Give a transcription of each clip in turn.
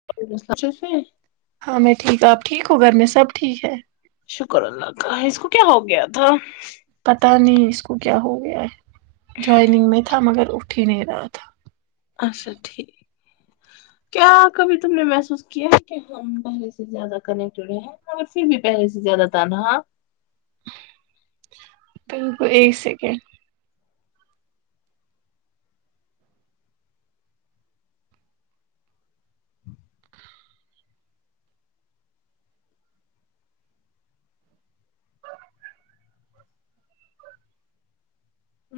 [unintelligible] ہاں میں ٹھیک ہ آپ ٹھیک ہوں گھر میں سب ٹھیک ہے شکر اللہ کا اس کو کیا ہو گیا تھا پتا نہیں اس کو کیا ہو گیا ہے جوائننگ میں تھا مگر اٹھ ہی نہیں رہا تھا اچھا ٹھیک کیا کبھی تم نے محسوس کیا ہے کہ ہم پہلے سے زیادہ کنیکٹڈ ہیں مگر پھر بھی پہلے سے زیادہ تنہا ب کو [unintelligible] ایک سیکنڈ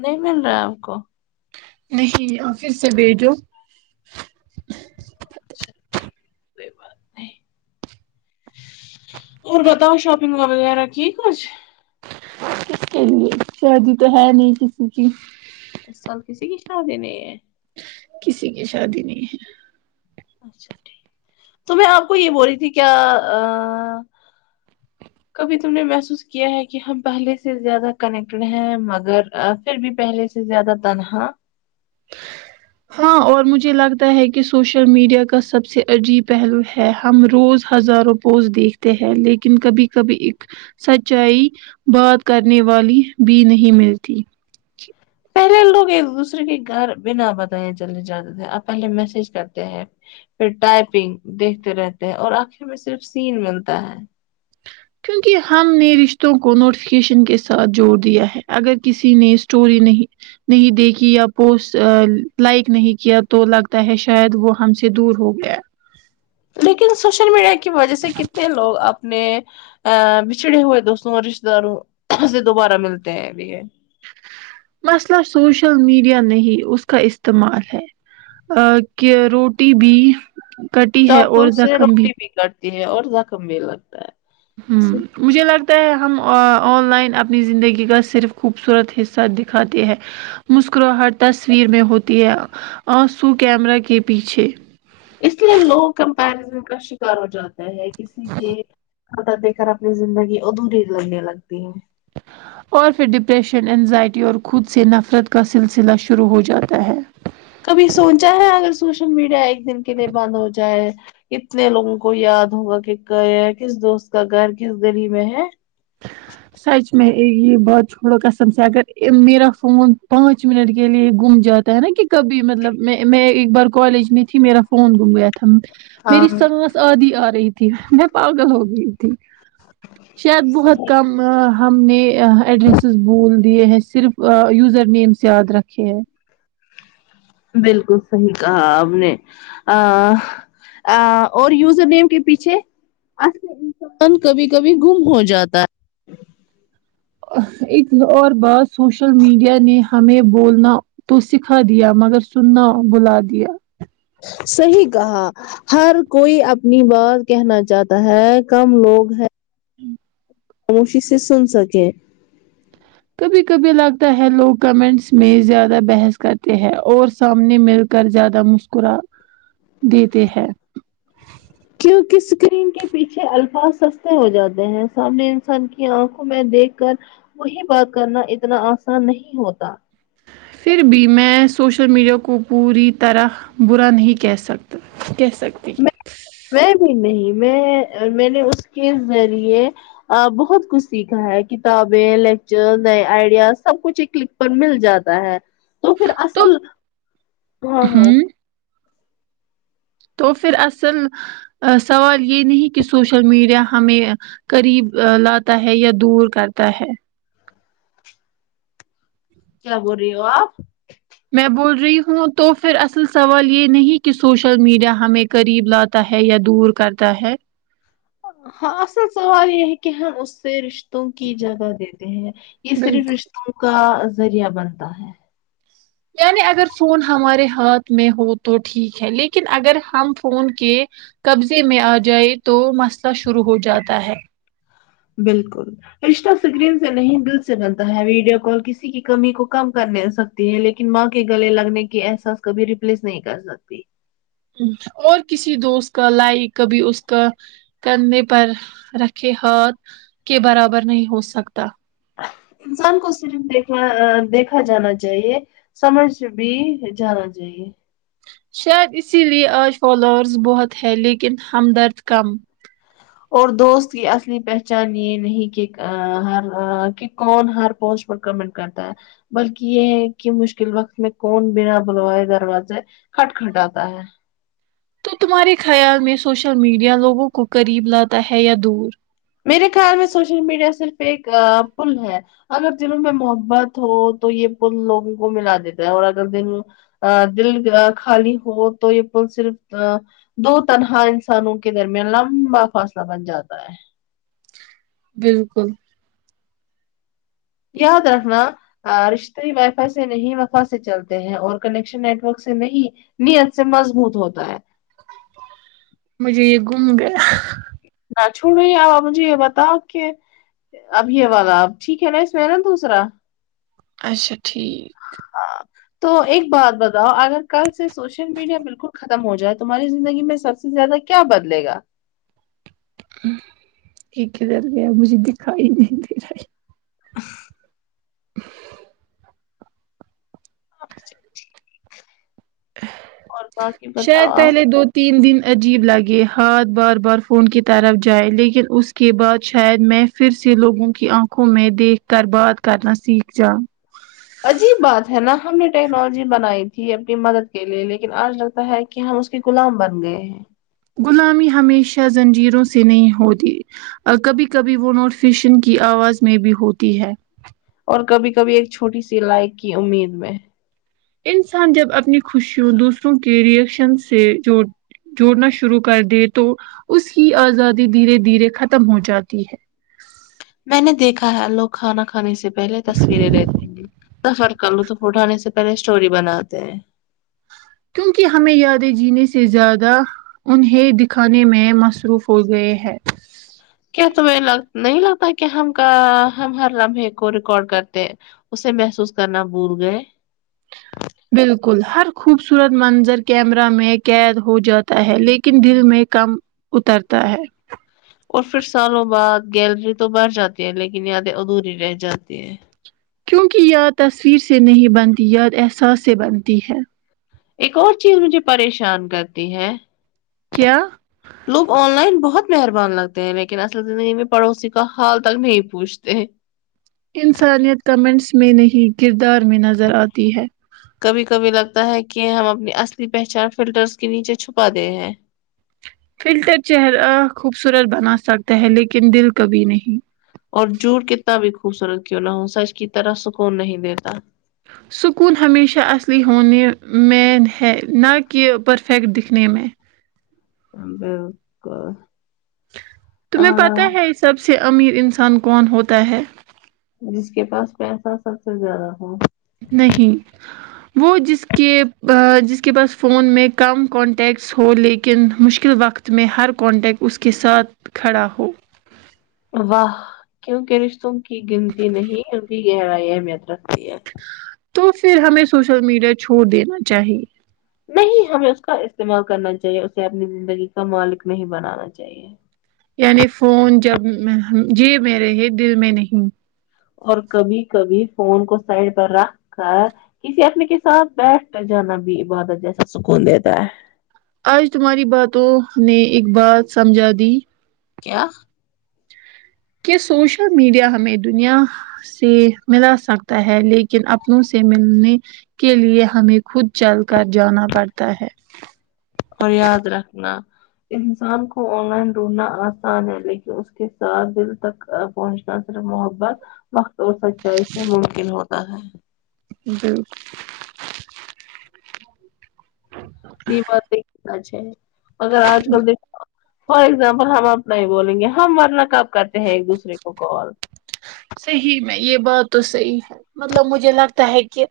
نہیں مل رہا ہے آپ کو نہیں آفس سے بھیجو اچھا ٹھیک کوئی بات نہیں اور بتاؤ شاپنگ وغیرہ کی کچھ شادی تو ہے نہیں کسی کی اس سال کسی کی شادی نہیں ہے کسی کی شادی نہیں ہے اچھا ٹھیک تو میں آپ کو یہ بول رہی تھی کیا کبھی تم نے محسوس کیا ہے کہ ہم پہلے سے زیادہ کنیکٹیڈ ہیں مگر پھر بھی پہلے سے زیادہ تنہا ہاں اور مجھے لگتا ہے کہ سوشل میڈیا کا سب سے عجیب پہلو ہے ہم روز ہزاروں پوز دیکھتے ہیں لیکن کبھی کبھی ایک سچائی بات کرنے والی بھی نہیں ملتی ارے ہم لوگ ایک دوسرے کے گھر بنا بتایا چلنے جاتے تھے آپ پہلے میسج کرتے ہیں پھر ٹائپنگ دیکھتے رہتے ہیں اور آخری میں صرف سین ملتا ہے کیونکہ ہم نے رشتوں کو نوٹیفکیشن کے ساتھ جوڑ دیا ہے اگر کسی نے اسٹوری نہیں نہیں دیکھی یا پوسٹ لائک نہیں کیا تو لگتا ہے شاید وہ ہم سے دور ہو گیا لیکن سوشل میڈیا کی وجہ سے کتنے لوگ آپ مے ا بچھڑے ہوئے دوستوں اور رشتے داروں سے دوبارہ ملتے ہیںب مسئلہ سوشل میڈیا نہیں اس کا استعمال ہے ا کہ روٹی بھی کٹی ہے اور زخم بھی تی ہے اور زخم بھییر لگتا ہے ہمم مجھے لگتا ہے ہم آن لائن اپنی زندگی کا صرف خوبصورت حصہ دکھاتے ہیں مسکراہٹ تصویر میں ہوتی ہے آنسو کیمرہ کے پیچھے اس لیے لوگ کمپریزن کا شکار ہو جاتا ہے کسی کے چھوٹا دیکھ کر اپنی زندگی ادھورری لگنے لگتی ہے [unintelligible] اور پھر ڈپریشن انینزائٹی اور خود سے نفرت کا سلسلہ شروع ہو جاتا ہے کبھی سوچا ہے اگر سوشل میڈیا ایک دن کے لیے بند ہو جائے کتنے لوگوں کو یاد ہوگا کہ گ کس دوست کا گھر کس گلی میں ہے ج [unintelligible] سچ میں یہ بات چوڑا کسم سے اگر میرا فون پانچ منٹ کے لییے گم جات نا کہ کبھی مطلب میں میں ایک بار کالج میں تھی میرا فون گم گیا تھا ہاں میری ساس آدھی آ رہی تھی میں پاگل ہو گئی تھی شاید بہت کم ہم نے ایڈریسز بول دیے ہیں صرف یوزر نیمس یاد رکھے ہیں بالکل صحیح کہا آپ نےآآہ اور یوزر نیم کے پیچھے اصل انسان کبھی کبھی گم ہو جاتا ہے ایک اور بار سوشل میڈیا نے ہمیں بولنا تو سکھا دیا مگر سننا بھلا دیا صحیح کہا ہر کوئی اپنی بات کہنا چاہتا ہے کم لوگ ہے ہمم اونشیس سے سن سکتی ہے کبھی کبھی لگتا ہے لوگ کمنٹس میں زیادہ بھس کرتے ہیں اور سامنے مل کر زیادہ مس کورا دیتے ہیں کیونکی اسکرین کے پیچھے الفاظ سستے ہو جاتے ہیں سامنے انسان کی آنکھوں میں دیکھ کر کوئی بات کرنا اتنا آسان نہیں ہوتا پھر بھی میں سوشل میڈیا کو پوری طرح برا نہیں کہہ سکتی کہہ سکتی میں میں بھی نہیں میں میں نے اس کے ذریعے بہت کچھ سیکھا ہے کتابیں لیکچر نئے آئیڈیاز سب کچھ ایک کلک پر مل جاتا ہے تو پھر تو اصل ہاں ہاں ہوں تو پھر اصل سوال یے نہیں کی سوشل میڈیا ہمیں قریب لاتا ہے یا دور کرتا ہے کیا بول رہی ہو آپ میں بول رہی ہوں تو پھر اصل سوال یے نہیں کی سوشل میڈیا ہمیں قریب لاتا ہے یا دور کرتا ہے ہاں اس اصل سوال یہی ہے کے اس رش توں کی جگہ دیتے ہیں یے ہے صرف رشتوں کا ذریعہ بنتا ہے یعنی اگر فون ہمارے ہاتھ میں ہو تو ٹھیک ہے لیکن اگر ہم فون کے قبضے میں آ جائے تو مسئلہ شروع ہو جاتا ہے بالکل رشتہ اسکرین سے نہیں دل سے بنتا ہے ویڈیو کال کسی کی کمی کو کم کرنے نہیں سک تی ہے لیکن ماں کے گلے لگنے کی احساس کبھی ریپلیس نہیں کر سکتی اور کسی دوست کا لائ کبھی اس کا کندھے پر رکھے ہاتھ کے برابر نہیں ہو سکتا انسان کو صرف دیکھنا آ دیکھا جانا چاہیے سمجھ بھی جانا چاہے شاید اسی لیے آج فالوورز بہت ہے لیکن ہمدرد کم اور دوست کی اصلی پہچان یے نہیں کہ ہر کی کون ہر پوسٹ کمنٹ کرتا ہے بلکی یے ہے کی مشکل وقت میں کون بنا بلوائے دروازے کھٹکھٹا تا ہے تو تمہارے خیال میں سوشل میڈیا لوگوں کو قریب لاتا ہے یا دور میرے خیال میں سوشل میڈیا صرف ایک پل ہے اگر دلوں میں محبت ہو تو یے پل لوگوں کو ملا دیتا ہے اور اگر دلوں آ دل خالی ہو تو یے پل صرف دو تنہا انسانوں کے درمیان لمبا فاصلہ بن جاتا ہے بالکل یاد رکھنا رشتے وائی فائی سے نہیں وفا سے چلتے ہیں اور کنیکشن نیٹ ورک سے نہیں نیت سے مضبوط ہوتا ہے مجھے یے گم گیا نہ چھومی اب آپ مجھے یے بتاؤ کہ اب یے والا اب ٹھیک ہے نا اس میں نا دوسرا اچھا ٹھیک ہاں تو ایک بات بتاؤ اگر کل سے سوشل میڈیا بالکل ختم ہو جائے تمہاری زندگی میں سب سے سے زیادہ کیا بدلے گا ایک کدھر گیا مجھے دکھائی ہی نہیں دے رہا ہے اچھا ٹھیک شہید پہلے دو تین دن عجیب لگے ہاتھ بار بار فون کی طرف جائے لیکن اس کے بعد شاید میں پھر سے لوگوں کی آنکھوں میں دیکھ کر بات کرنا سیکھ جاو عجیب بات ہے نا ہم نے ٹیکنالوجی بنائی تھی اپنی مدد کے لیے لیکن آج لگتا ہے کہ ہم اس کے غلام بن گئے ہیں غلامی ہمیشہ زنجیروں سے نہیں ہوتی کبھی کبھی وہ نوٹ فیشن کی آواز میں بھی ہوتی ہے اور کبھی کبھی ایک چھوٹی سی لائک کی امید میں انسان جب اپنی خوشیوں دوسروں کے ریئیکشن سے جو جوڑنا شروع کر دے تو اس کی آزادی دھیرے دھیرے ختم ہو جاتی ہے میں نے دیکھا ہے لوگ کھانا کھانے سے پہلے تصویریں لیتے ہ گے سفر کر لو تو اٹھانے سے پہلے اسٹوری بناتے ہیں کیونکہ ہمیں یادیں جینے سے زیادہ انہیں دکھانے میں مصروف ہو گئے ہیں کیا تمہی لگ نہیں لگتا ہے ک ہم کا ہم ہر لمحے کو ریکارڈ کرتے ہیں اسے محسوس کرنا بول گئے بالکل ہر خوبصورت منظر کیمرہ میں قید ہو جاتا ہے لیکن دل میں کم اترتا ہے اور پھر سالوں بعد گیلری تو بر جاتی ہے لیکن یادیں ادھوری رہ جاتی ہے کیونکہ یاد تصویر سے نہیں بنتی یاد احساس سے بنتی ہے ایک اور چیز مجھے پریشان کرتی ہے کیا لوگ آن لائن بہت مہربان لگتے ہیں لیکن اصل زندگی میں پڑوسی کا حال تک نہیں پوچھتے ہیں انسانیت کمنٹس میں نہیں کردار میں نظر آتی ہے کبھی کبھی لگتا ہے کہ ہم اپنی اصلی پہچان فلٹرس کے نیچے چھپا دے ہیں فلٹر چہر ا خوبصورت بنا سکتا ہے لیکن دل کبھی نہیں اور جوٹ کتنا بھی خوبصورت کیوں نہ ہو سچ کی طرح سکون نہیں دیتا سکون ہمیشہ اصلی ہونے میں ہے نہ کہ پرف افیکٹ دکھنے میں بلکل تمہیں پتہ ہے سب سے امیر انسان کون ہوتا ہے جس کے پاس پیسہ سب سے زیادہ ہو نہیں وہ جس کے جس کے پاس فون میں کم کانٹیکٹس ہو لیکن مشکل وقت میں ہر کانٹیکٹ اس کے ساتھ کھڑا ہو واہ کیونکہ رشتوں کی گنتی نہیں ان کی گہرای اہمیت رکھتی ہے تو پھر ہمیں سوشل میڈیا چھوڑ دینا چاہیے نہیں ہمیں اس کا استعمال کرنا چاہیے اسے اپنی زندگی کا مالک نہیں بنانا چاہیے یعنی فون جب جی میرے یہ دل میں نہیں اور کبھی کبھی فون کو سائڈ پر رکھ کر کسی آدمی کے ساتھ بیٹھ جانا بھی عبادت جیسا سکون دیتا ہے آج تمہاری باتوں نے ایک بات سمجھا دی کیا کہ سوشل میڈیا ہمیں دنیا سے ملا سکتا ہے لیکن اپنوں سے ملنے کے لیے ہمیں خود چل کر جانا پڑتا ہے اور یاد رکھنا انسان کو آن لائن ڈھونڈنا آسان ہے لیکن اس کے ساتھ دل تک پہنچنا صرف محبت وقت اور سچائی سے ممکن ہوتا ہے بالکل یہ بات نہیں ا [unintelligible] ھ اگر آج کل دیکھ فار ایگزامپل ہم اپنا ہی بولیں گے ہم ورنہ کب کرتے ہیں ایک دوسرے کو کال صحیح میں یہ بات تو صحیح ہے مطلب مجھے لگتا ہے کہ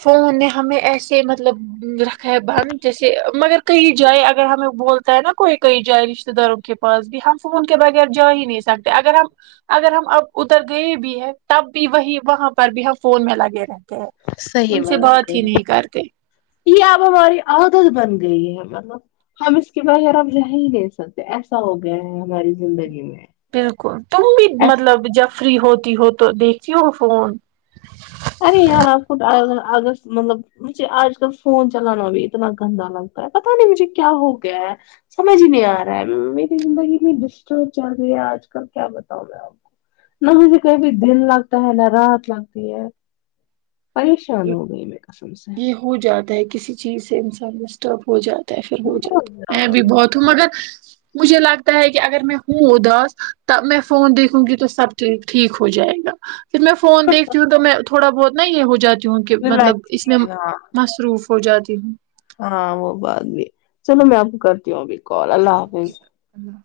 فون ہمیں ایسے مطلب رکھے ہے بند جیسے مگر کہئی جائے اگر ہمیں بولتا ہے نا کوئی کہئی جائے رشتے داروں کے پاس بھی ہم فون کے بغیر جا ہی نہیں سکتے اگر ہم اگر ہم اتر گئے بھی ہے تب بھی وہی وہاں پر بھی ہم فون میں لگے رہے صحیح ان سے بات کہی ہی نہیں کرتے یہ اب ہماری عادت بن گئی ہے مطلب ہم اس کے بغیر اب رہ ہی نہیں سکتے ایسا ہو گیا ہے ہماری زندگی میں بالکل تم بھی مطلب جب فری ہوتی ہو تو دیکھتی ہو فون ارے یار آپ کو اگست مطلب مجھے آج کل فون چلانا بھی اتنا گندا لگتا ہے پتا نہیں مجھے کیا ہو گیا ہے سمجھ ہی نہیں آ رہا ہے میری زندگی اتنی ڈسٹرب چل رہی ہے آج کل کیا بتاؤں میں آپ کو نہ مجھے کہیں بھی دن لگتا ہے نہ رات لگتی ہے پریشان ہو گئی میں قسم سے یہ ہو جاتا ہے کسی چیز سے انسان ڈسٹرب ہو جاتا ہے پھر ہو بہت جاتا میں زیادہ بھی بہت ہ مگر مجھے لگتا ہے کہ اگر میں ہوں اداس ت میں فون دیکھوں گ تو سب ٹھیک ہو جائے گا پھر میں فون دیکھتی ہوں تو میں تھوڑا بہت نا یہ ہو جاتی ہوں کہ مطلب اس میں مصروف ہو جاتی ہوں ہاں وہ بات بھی چلو میں آپ کو کرتی ہوں ابھی کال اللہ حافظ اوکے اللہ